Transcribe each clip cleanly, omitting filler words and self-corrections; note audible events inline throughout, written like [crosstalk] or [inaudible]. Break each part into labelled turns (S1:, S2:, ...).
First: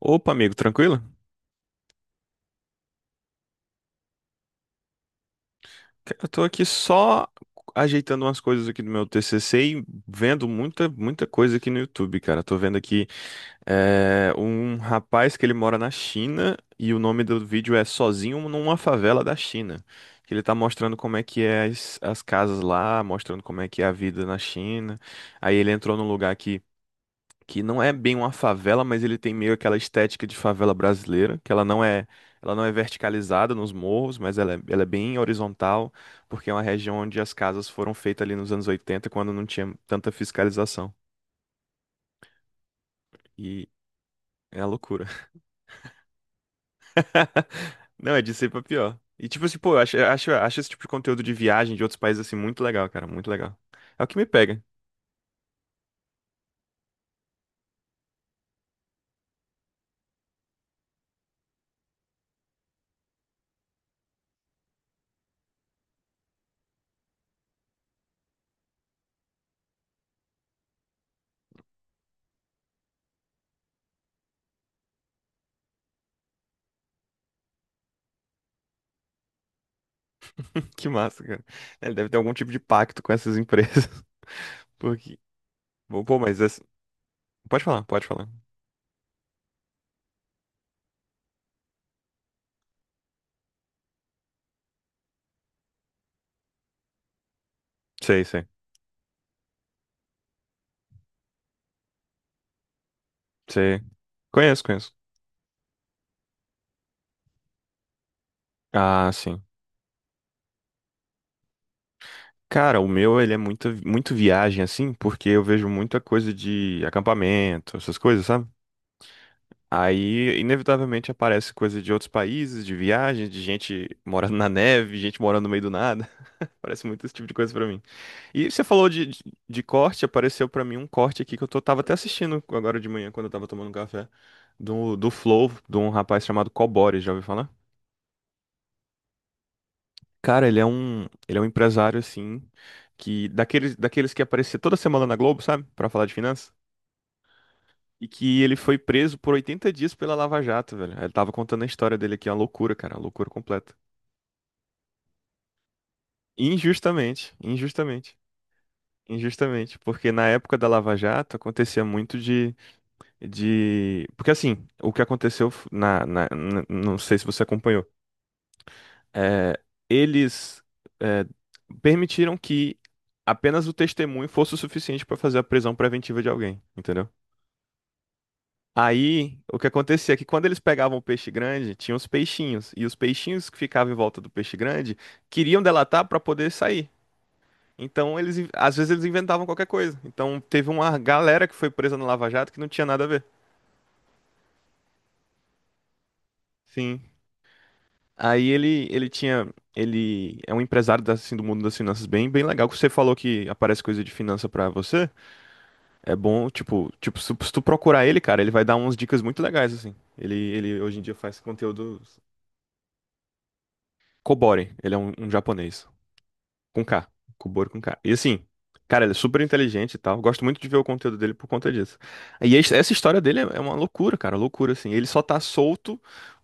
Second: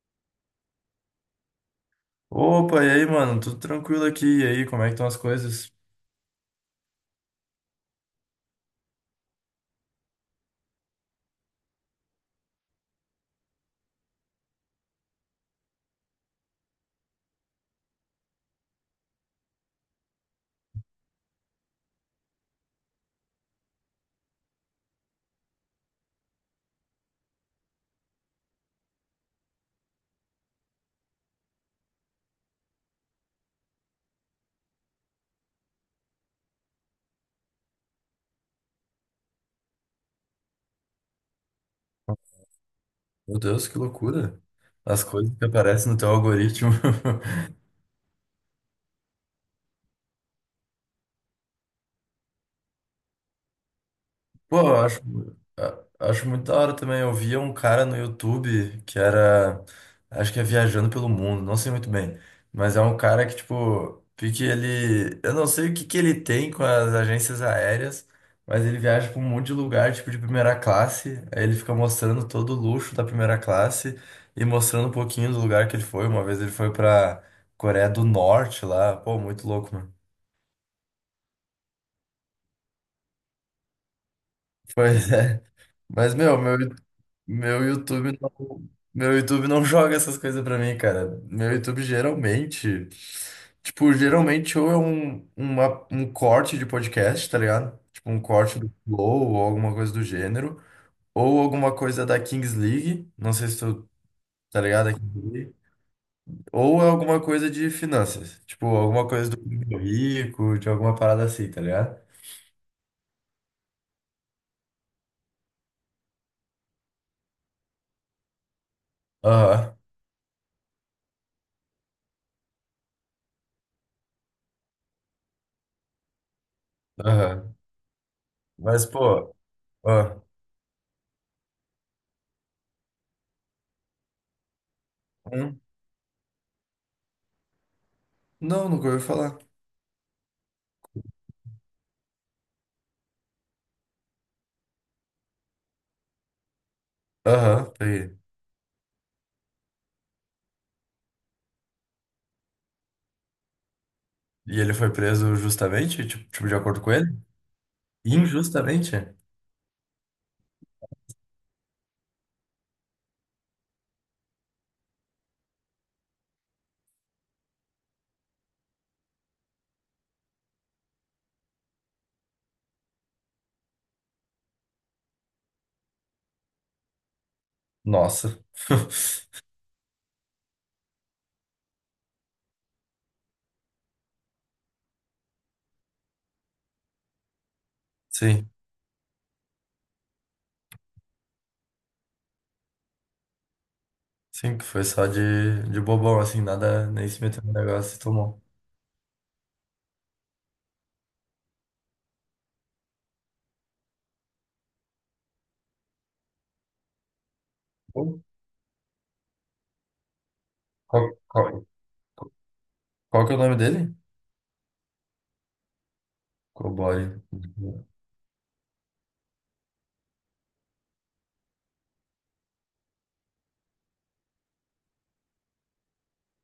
S1: Opa, amigo, tranquilo?
S2: Opa, e aí, mano? Tudo tranquilo aqui? E aí, como é que estão as coisas?
S1: Cara, eu tô aqui só ajeitando umas coisas aqui do meu TCC e vendo muita coisa aqui no YouTube, cara. Tô vendo aqui um rapaz que ele mora na China e o nome do vídeo é Sozinho Numa Favela da China. Que ele tá mostrando como é que é as casas lá, mostrando como é que é a vida na China. Aí ele entrou num lugar que não é bem uma favela, mas ele tem meio aquela estética de favela brasileira, que ela não é verticalizada nos morros, mas ela é bem horizontal, porque é uma região onde as casas foram feitas ali nos anos 80, quando não tinha tanta fiscalização.
S2: Meu
S1: E
S2: Deus, que loucura.
S1: é a
S2: As
S1: loucura.
S2: coisas que aparecem no teu algoritmo. [laughs]
S1: [laughs] Não, é de ser pra pior. E tipo assim, pô, eu acho esse tipo de conteúdo de viagem de outros países assim muito legal, cara, muito legal. É o que me
S2: Pô,
S1: pega.
S2: acho muito da hora também. Eu via um cara no YouTube que era, acho que é Viajando pelo Mundo, não sei muito bem, mas é um cara que, tipo, pique ele, eu não sei o que que ele tem com as agências aéreas, mas ele viaja pra um monte de lugar, tipo, de primeira classe, aí ele fica mostrando todo o luxo da primeira classe e mostrando um pouquinho do lugar que ele foi. Uma vez ele foi pra Coreia do Norte lá, pô, muito louco.
S1: [laughs] Que massa, cara. É, ele deve ter algum tipo de pacto com essas empresas. [laughs]
S2: Pois
S1: Porque,
S2: é. Mas,
S1: pô,
S2: meu,
S1: mas
S2: meu,
S1: assim, pode
S2: meu
S1: falar, pode
S2: YouTube
S1: falar.
S2: não, Meu YouTube não joga essas coisas pra mim, cara. Meu YouTube geralmente, tipo, geralmente ou é um corte de podcast, tá ligado? Tipo, um
S1: Sei, sei.
S2: corte do Flow ou alguma coisa do gênero. Ou alguma coisa da Kings League. Não sei se
S1: Sei.
S2: tu tá
S1: Conheço,
S2: ligado a
S1: conheço.
S2: Kings League. Ou é alguma coisa de finanças. Tipo, alguma
S1: Ah,
S2: coisa do
S1: sim.
S2: Primo Rico, de alguma parada assim, tá ligado?
S1: Cara, o meu, ele é muito viagem, assim, porque eu vejo muita coisa de acampamento, essas coisas, sabe?
S2: Aham,
S1: Aí, inevitavelmente, aparece coisa de outros países, de viagem, de gente morando na neve, gente morando no meio do nada. [laughs] Parece muito esse tipo de coisa
S2: aham.
S1: pra mim. E você
S2: Mas,
S1: falou
S2: pô,
S1: de corte,
S2: ó.
S1: apareceu pra mim um corte aqui que tava até assistindo agora de manhã, quando eu tava tomando um café, do Flow, de um rapaz chamado Cobori, já ouviu falar?
S2: Não, nunca ouvi falar.
S1: Cara, ele é um empresário, assim, daqueles que aparecia toda semana na Globo, sabe? Pra falar de finanças.
S2: Aham,
S1: E
S2: peguei.
S1: que ele foi preso por 80 dias pela Lava Jato, velho. Ele tava contando a história dele aqui, é uma loucura, cara, uma loucura completa.
S2: E ele foi preso justamente? Tipo, tipo, de acordo com ele?
S1: Injustamente, injustamente,
S2: Injustamente?
S1: injustamente. Porque na época da Lava Jato acontecia muito de... Porque assim, o que aconteceu não sei se você acompanhou, eh, eles eh, permitiram que apenas o testemunho fosse o suficiente para fazer a prisão preventiva de alguém, entendeu?
S2: Nossa. [laughs]
S1: Aí, o que acontecia é que quando eles pegavam o peixe grande, tinha os peixinhos, e os peixinhos que ficavam em volta do peixe grande queriam delatar para poder sair. Então, eles,
S2: Sim,
S1: às vezes eles inventavam qualquer coisa. Então, teve uma galera que foi presa no Lava Jato que não tinha nada a ver.
S2: sim, que foi só de bobão, assim, nada,
S1: Sim.
S2: nem se meteu no negócio e tomou.
S1: Ele tinha, ele é um empresário assim, do mundo das finanças bem legal. Que você falou que aparece coisa de finança pra você. É bom, tipo, se tu procurar
S2: Qual,
S1: ele, cara, ele vai dar umas dicas muito legais, assim. Ele hoje em dia faz
S2: qual,
S1: conteúdo.
S2: qual que é o nome dele?
S1: Kobori, ele é um japonês. Com K.
S2: Cobore.
S1: Kobori com K. E assim, cara, ele é super inteligente e tal. Gosto muito de ver o conteúdo dele por conta disso. Essa história dele é uma loucura, cara, loucura, assim. Ele só tá solto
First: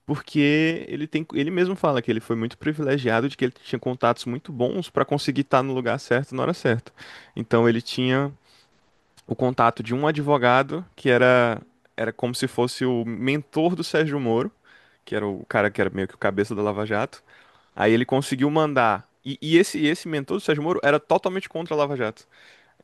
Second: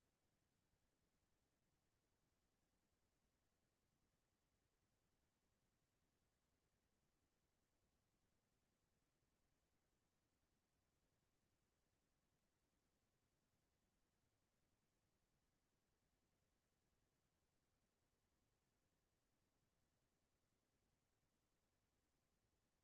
S1: porque ele tem. Ele mesmo fala que ele foi muito privilegiado de que ele tinha contatos muito bons pra conseguir estar no lugar certo na hora certa. Então ele tinha o contato de um advogado era como se fosse o mentor do Sérgio Moro, que era o cara que era meio que o cabeça da Lava Jato. Aí ele conseguiu mandar. E esse mentor do Sérgio Moro era totalmente contra a Lava Jato.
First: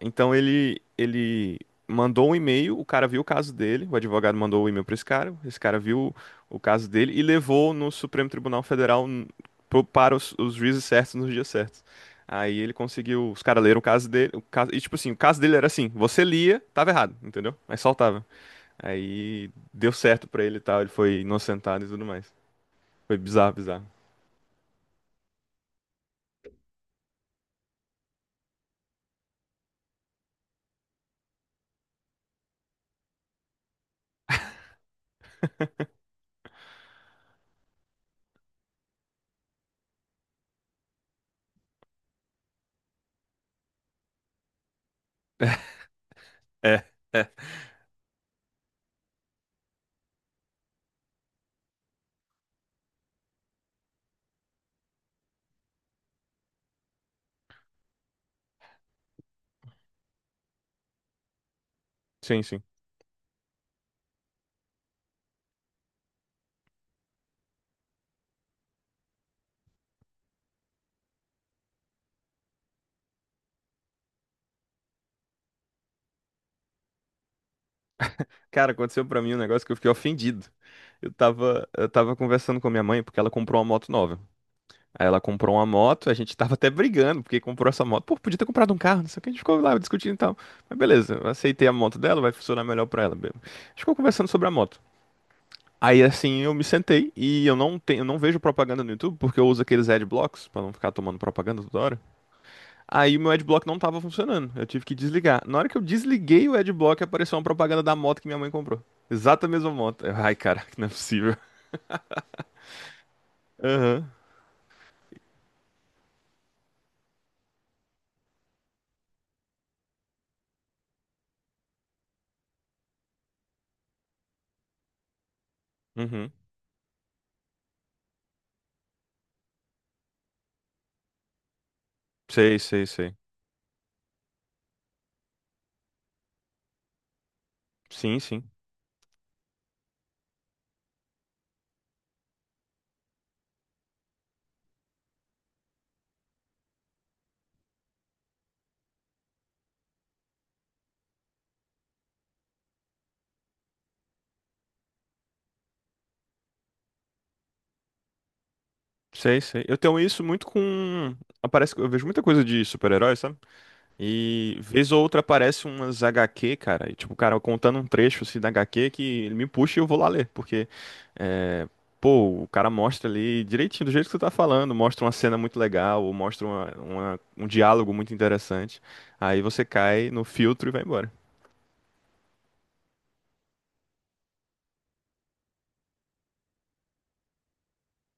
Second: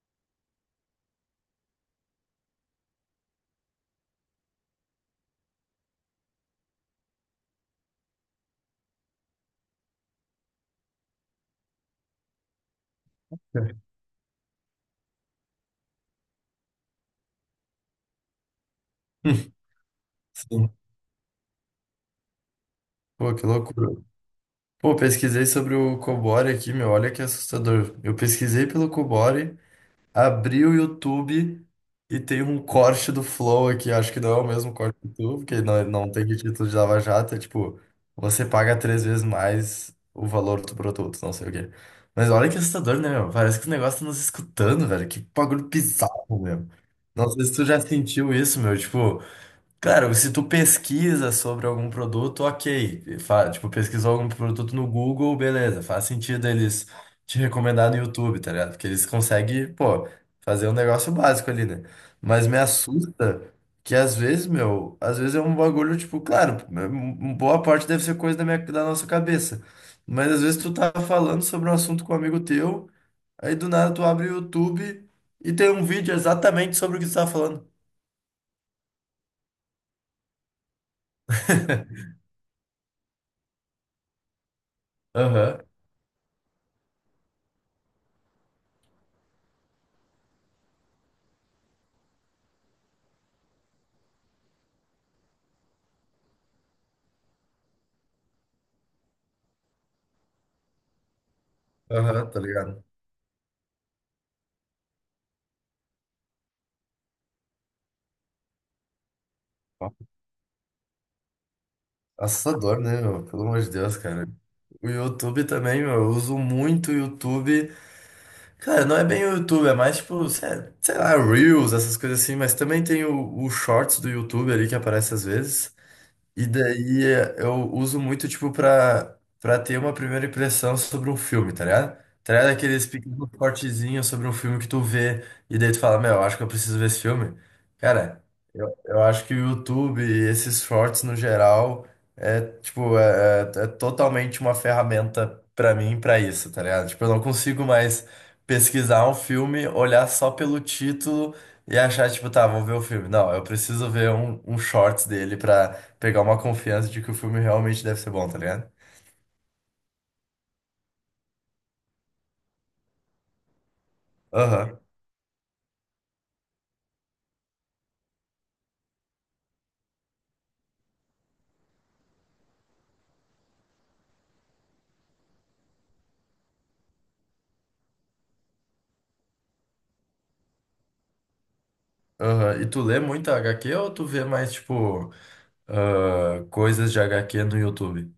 S1: Então ele mandou um e-mail, o cara viu o caso dele, o advogado mandou o e-mail para esse cara viu o caso dele e levou no Supremo Tribunal Federal para os juízes certos nos dias certos. Aí ele conseguiu, os caras leram o caso dele, o caso, e tipo assim, o caso dele era assim, você lia, tava errado, entendeu? Mas soltava. Aí
S2: [laughs]
S1: deu certo pra ele e
S2: Sim.
S1: tal, ele foi inocentado e tudo mais. Foi
S2: Pô, que
S1: bizarro, bizarro.
S2: loucura. Pô, pesquisei sobre o Cobore aqui, meu, olha que assustador. Eu pesquisei pelo Cobore. Abri o YouTube e tem um corte do Flow aqui. Acho que não é o mesmo corte do YouTube, porque não, não tem título de Lava Jato. É tipo, você paga três vezes mais o valor do produto, não sei o quê. Mas olha que assustador, né, meu? Parece que o negócio tá nos escutando, velho. Que bagulho bizarro, meu.
S1: É,
S2: Não
S1: é.
S2: sei se tu já sentiu isso, meu. Tipo. Claro, se tu pesquisa sobre algum produto, ok. Fa- tipo, pesquisou algum produto no Google, beleza. Faz sentido eles te recomendar no YouTube, tá ligado? Porque eles conseguem, pô, fazer um negócio básico ali, né?
S1: Sim,
S2: Mas me
S1: sim.
S2: assusta que às vezes, meu, às vezes é um bagulho, tipo, claro, m- boa parte deve ser coisa da nossa cabeça. Mas às vezes tu tá falando sobre um assunto com um amigo teu, aí do nada tu abre o YouTube e tem um vídeo exatamente sobre o que tu tá falando.
S1: Cara, aconteceu pra mim um negócio que eu fiquei ofendido. Eu tava conversando com a minha mãe porque ela comprou uma moto nova. Aí ela comprou
S2: Aham,
S1: uma moto, a gente tava até brigando porque comprou essa moto. Pô, podia ter comprado um carro, não sei o que, a gente ficou lá discutindo e tal. Mas beleza, eu aceitei a moto dela, vai funcionar melhor pra ela. A gente ficou conversando sobre a moto. Aí assim eu me sentei e eu não vejo propaganda no YouTube porque eu uso aqueles adblocks pra não ficar tomando propaganda toda hora.
S2: aham, tá ligado?
S1: Aí o meu adblock não tava funcionando. Eu tive que desligar. Na hora que eu desliguei o adblock, apareceu uma propaganda da moto que minha mãe comprou. Exata mesma moto. Eu, ai, caraca, não é possível.
S2: Assustador, né, meu? Pelo amor de Deus,
S1: Aham.
S2: cara. O YouTube também, meu, eu uso muito o YouTube. Cara, não é bem o YouTube, é mais tipo, sé- sei lá, Reels, essas coisas assim, mas também tem o Shorts do YouTube ali que aparece às vezes.
S1: Uhum.
S2: E daí eu uso muito, tipo, pra ter uma primeira impressão sobre um filme, tá ligado? Tá ligado?
S1: Sei,
S2: Aqueles
S1: sei, sei.
S2: pequenos cortezinhos sobre um filme que tu vê e daí tu fala, meu, eu acho que eu preciso ver esse filme.
S1: Sim,
S2: Cara,
S1: sim.
S2: eu acho que o YouTube e esses shorts no geral é, tipo, é totalmente uma ferramenta pra mim pra isso, tá ligado? Tipo, eu não consigo mais pesquisar um filme, olhar só pelo título e achar, tipo, tá, vou ver o filme. Não, eu preciso ver um shorts dele pra pegar uma confiança de que o filme realmente deve ser bom, tá ligado?
S1: Sei, sei. Eu tenho isso muito com. Aparece, eu vejo muita coisa de super-herói, sabe? E
S2: Aham,
S1: vez ou outra aparece umas HQ, cara, e tipo, o cara contando um trecho assim da HQ que ele me puxa e eu vou lá ler, porque é, pô, o cara mostra ali direitinho do jeito que você tá falando, mostra uma cena muito legal, ou mostra um diálogo muito interessante. Aí você cai no filtro e vai embora.
S2: aham. E tu lê muito HQ ou tu vê mais, tipo, ah, coisas de HQ no YouTube?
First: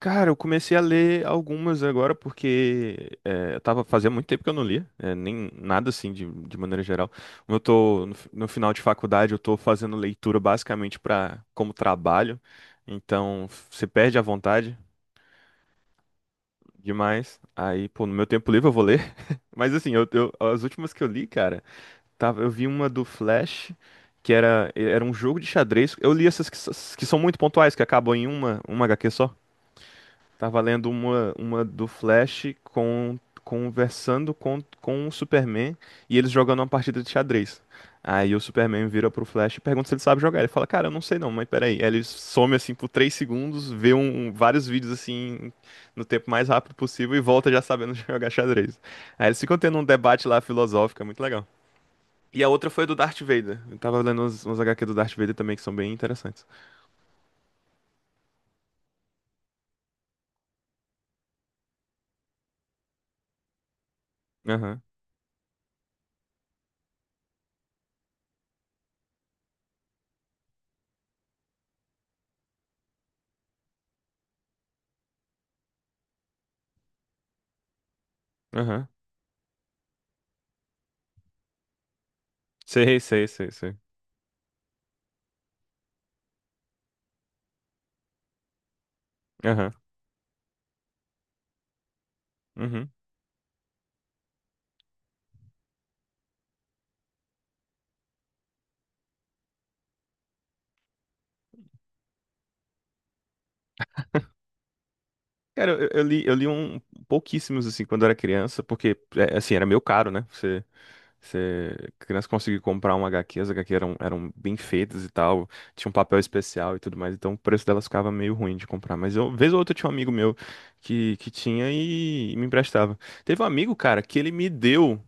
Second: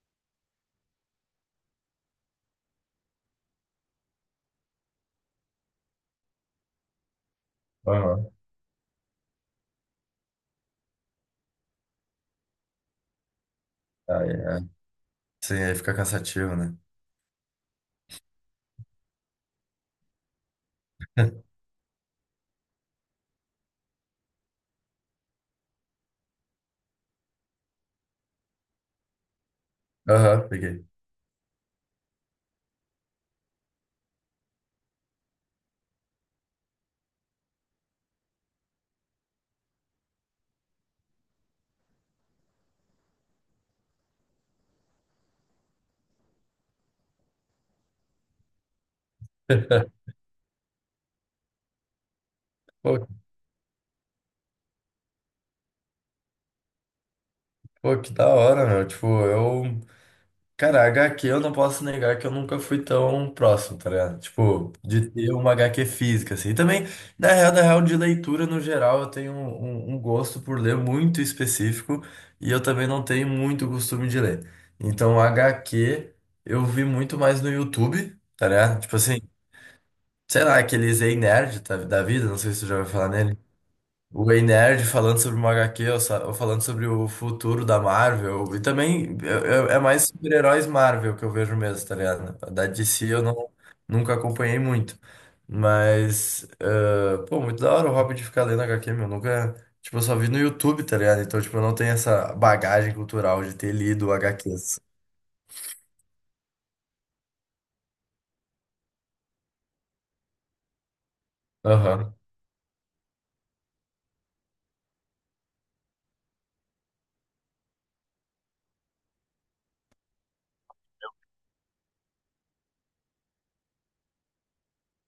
S1: Cara, eu comecei a ler algumas agora porque eu tava fazia muito tempo que eu não lia, nem nada assim de maneira geral. Como eu tô no,
S2: Aham.
S1: no final de faculdade, eu tô fazendo leitura basicamente para como trabalho, então você perde a
S2: Aí, é.
S1: vontade
S2: Sim, aí fica cansativo, né?
S1: demais. Aí, pô, no meu tempo livre eu vou ler, [laughs] mas assim, as últimas que eu li,
S2: [laughs]
S1: cara, tava, eu vi uma do Flash que era um jogo de xadrez. Eu li essas que são muito pontuais, que acabam em uma HQ só.
S2: Aham,
S1: Tava
S2: peguei.
S1: lendo uma do Flash com, conversando com o Superman e eles jogando uma partida de xadrez. Aí o Superman vira pro Flash e pergunta se ele sabe jogar. Ele fala, cara, eu não sei não, mas peraí. Aí ele some assim por 3 segundos, vê vários vídeos assim no tempo mais rápido possível e volta já sabendo [laughs] jogar xadrez. Aí eles ficam tendo um
S2: [laughs]
S1: debate lá filosófico, é muito legal. E a outra foi a do
S2: Pô,
S1: Darth Vader. Eu tava lendo uns HQ do Darth Vader também que são bem interessantes.
S2: pô, que da hora, meu. Tipo, eu. Cara, HQ eu não posso negar que eu nunca fui tão próximo, tá ligado? Tipo,
S1: Aham,
S2: de ter uma HQ física, assim. E também, na real, de leitura no geral, eu tenho um, um gosto por ler muito específico e eu também não tenho muito costume de ler. Então, HQ eu vi muito mais no YouTube, tá ligado?
S1: aham.
S2: Tipo assim, sei lá, aqueles Ei Nerd tá- da vida, não sei se você já ouviu
S1: Sei,
S2: falar
S1: sei, sei, sei.
S2: o Ei Nerd falando sobre uma HQ, ou, sa- ou falando sobre o futuro da Marvel. E também
S1: Aham,
S2: é, é mais super-heróis Marvel que eu vejo mesmo, tá ligado? Da D
S1: uhum.
S2: C eu não, nunca acompanhei muito. Mas, eh, pô, muito da hora o hobby de ficar lendo HQ, meu. Nunca. Tipo, eu só vi no YouTube, tá ligado? Então, tipo, eu não tenho essa bagagem cultural de ter lido HQs.
S1: Cara, eu li um pouquíssimos assim quando eu era criança, porque é, assim, era meio caro, né? Você, você
S2: Aham.
S1: criança conseguir comprar uma HQ, as HQ eram bem feitas e tal, tinha um papel especial e tudo mais, então o preço delas ficava meio ruim de comprar. Mas eu, vez ou outra, tinha um amigo meu que tinha e me emprestava. Teve um amigo, cara, que ele me deu.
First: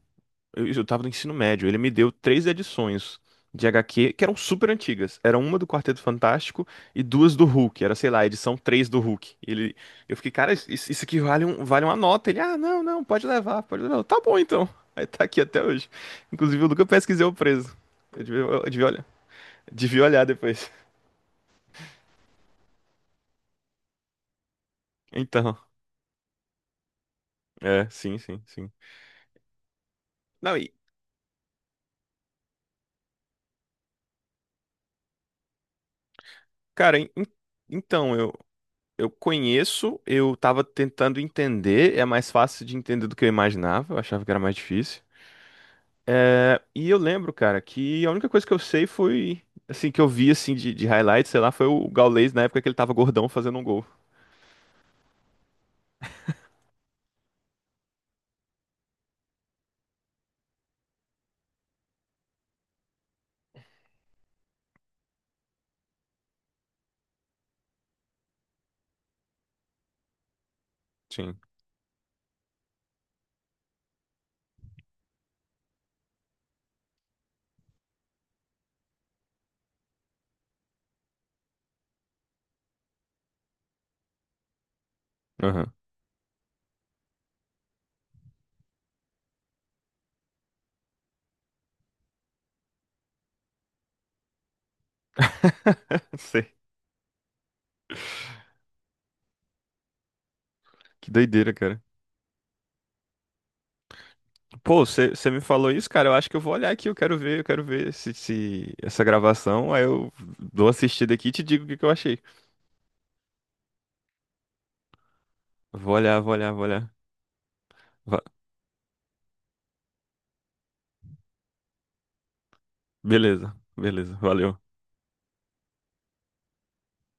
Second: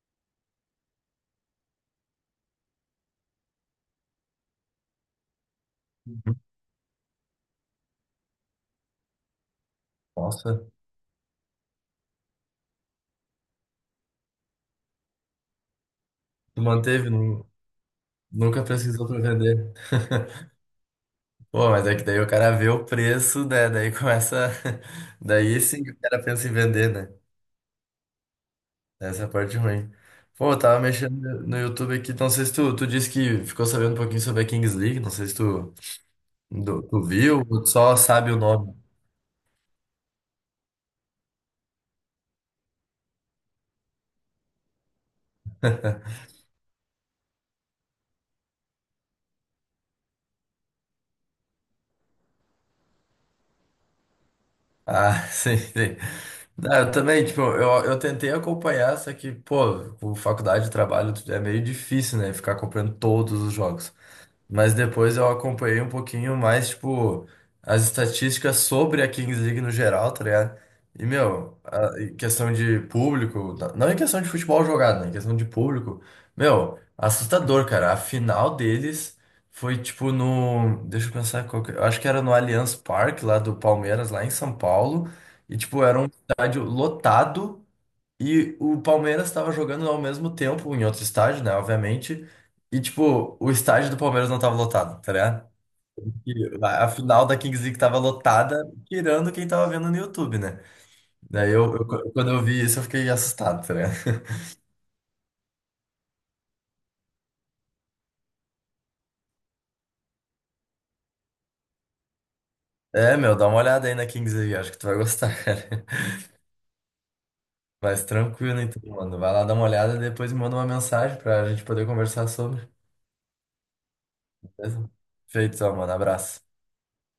S1: Eu tava no ensino médio. Ele me deu 3 edições de HQ que eram super antigas. Era uma do Quarteto Fantástico e duas do Hulk. Era, sei lá, a edição 3 do Hulk. Ele, eu fiquei, cara,
S2: Nossa,
S1: isso aqui vale, um, vale uma nota. Ele, ah, não, não, pode levar, pode levar. Eu, tá bom então. [laughs] Aí tá aqui até hoje. Inclusive,
S2: tu
S1: o Luca
S2: manteve,
S1: pesquisei o
S2: nu-
S1: preço.
S2: nunca
S1: Eu
S2: pesquisou pra vender.
S1: devia olhar
S2: [laughs]
S1: depois. [laughs]
S2: Pô, mas é que daí o cara vê o preço, né? Daí começa. [laughs]
S1: Então,
S2: Daí sim que o cara pensa em vender, né?
S1: é, sim, sim, sim.
S2: Essa é a parte ruim. Pô,
S1: Não,
S2: eu
S1: e,
S2: tava mexendo no YouTube aqui, não sei se tu, tu disse que ficou sabendo um pouquinho sobre a Kings League, não sei se tu, do-
S1: cara,
S2: tu
S1: en- en-
S2: viu ou tu só
S1: então,
S2: sabe o nome.
S1: eu conheço, eu tava tentando entender, é mais fácil de entender do que eu imaginava, eu achava que era mais difícil. É, e eu lembro, cara, que a única coisa que eu sei foi, assim, que eu vi, assim, de highlight, sei lá, foi o Gaules na época que ele tava gordão fazendo um gol.
S2: Ah, [laughs] sim, sim. Ah, eu também, tipo, eu tentei acompanhar, só que, pô, com faculdade de trabalho é meio difícil, né? Ficar acompanhando todos os jogos. Mas depois eu acompanhei um pouquinho mais, tipo, as estatísticas sobre a Kings League no geral, tá ligado? E,
S1: Sim.
S2: meu, a- em questão de público, na- não em questão de futebol jogado, né? Em questão de público, meu, assustador, cara. A final deles foi, tipo, no. Deixa eu pensar qual que... eu Acho que era no Allianz Parque, lá do Palmeiras, lá em São Paulo. E,
S1: Aham.
S2: tipo, era um estádio lotado. E o Palmeiras estava jogando ao mesmo tempo em outro estádio, né? Obviamente. E, tipo, o estádio do Palmeiras não tava lotado, tá ligado?
S1: [laughs] Sei.
S2: E a final da Kings League tava lotada, tirando quem tava vendo no YouTube, né?
S1: Que
S2: Daí
S1: doideira, cara.
S2: quando eu vi isso, eu fiquei assustado, tá ligado?
S1: Pô, você me falou isso, cara, eu acho que eu vou olhar aqui, eu quero ver se, se essa gravação, aí eu dou uma assistida aqui e te digo o que que eu achei.
S2: É, meu, dá uma olhada aí na Kings League, acho que tu vai gostar, [laughs] cara.
S1: Vou olhar.
S2: Mas
S1: Va-
S2: tranquilo, então, mano. Vai lá dar uma olhada e depois me manda uma mensagem pra gente poder conversar sobre.
S1: Beleza, beleza, valeu.
S2: Beleza? Feito, então, mano. Abraço.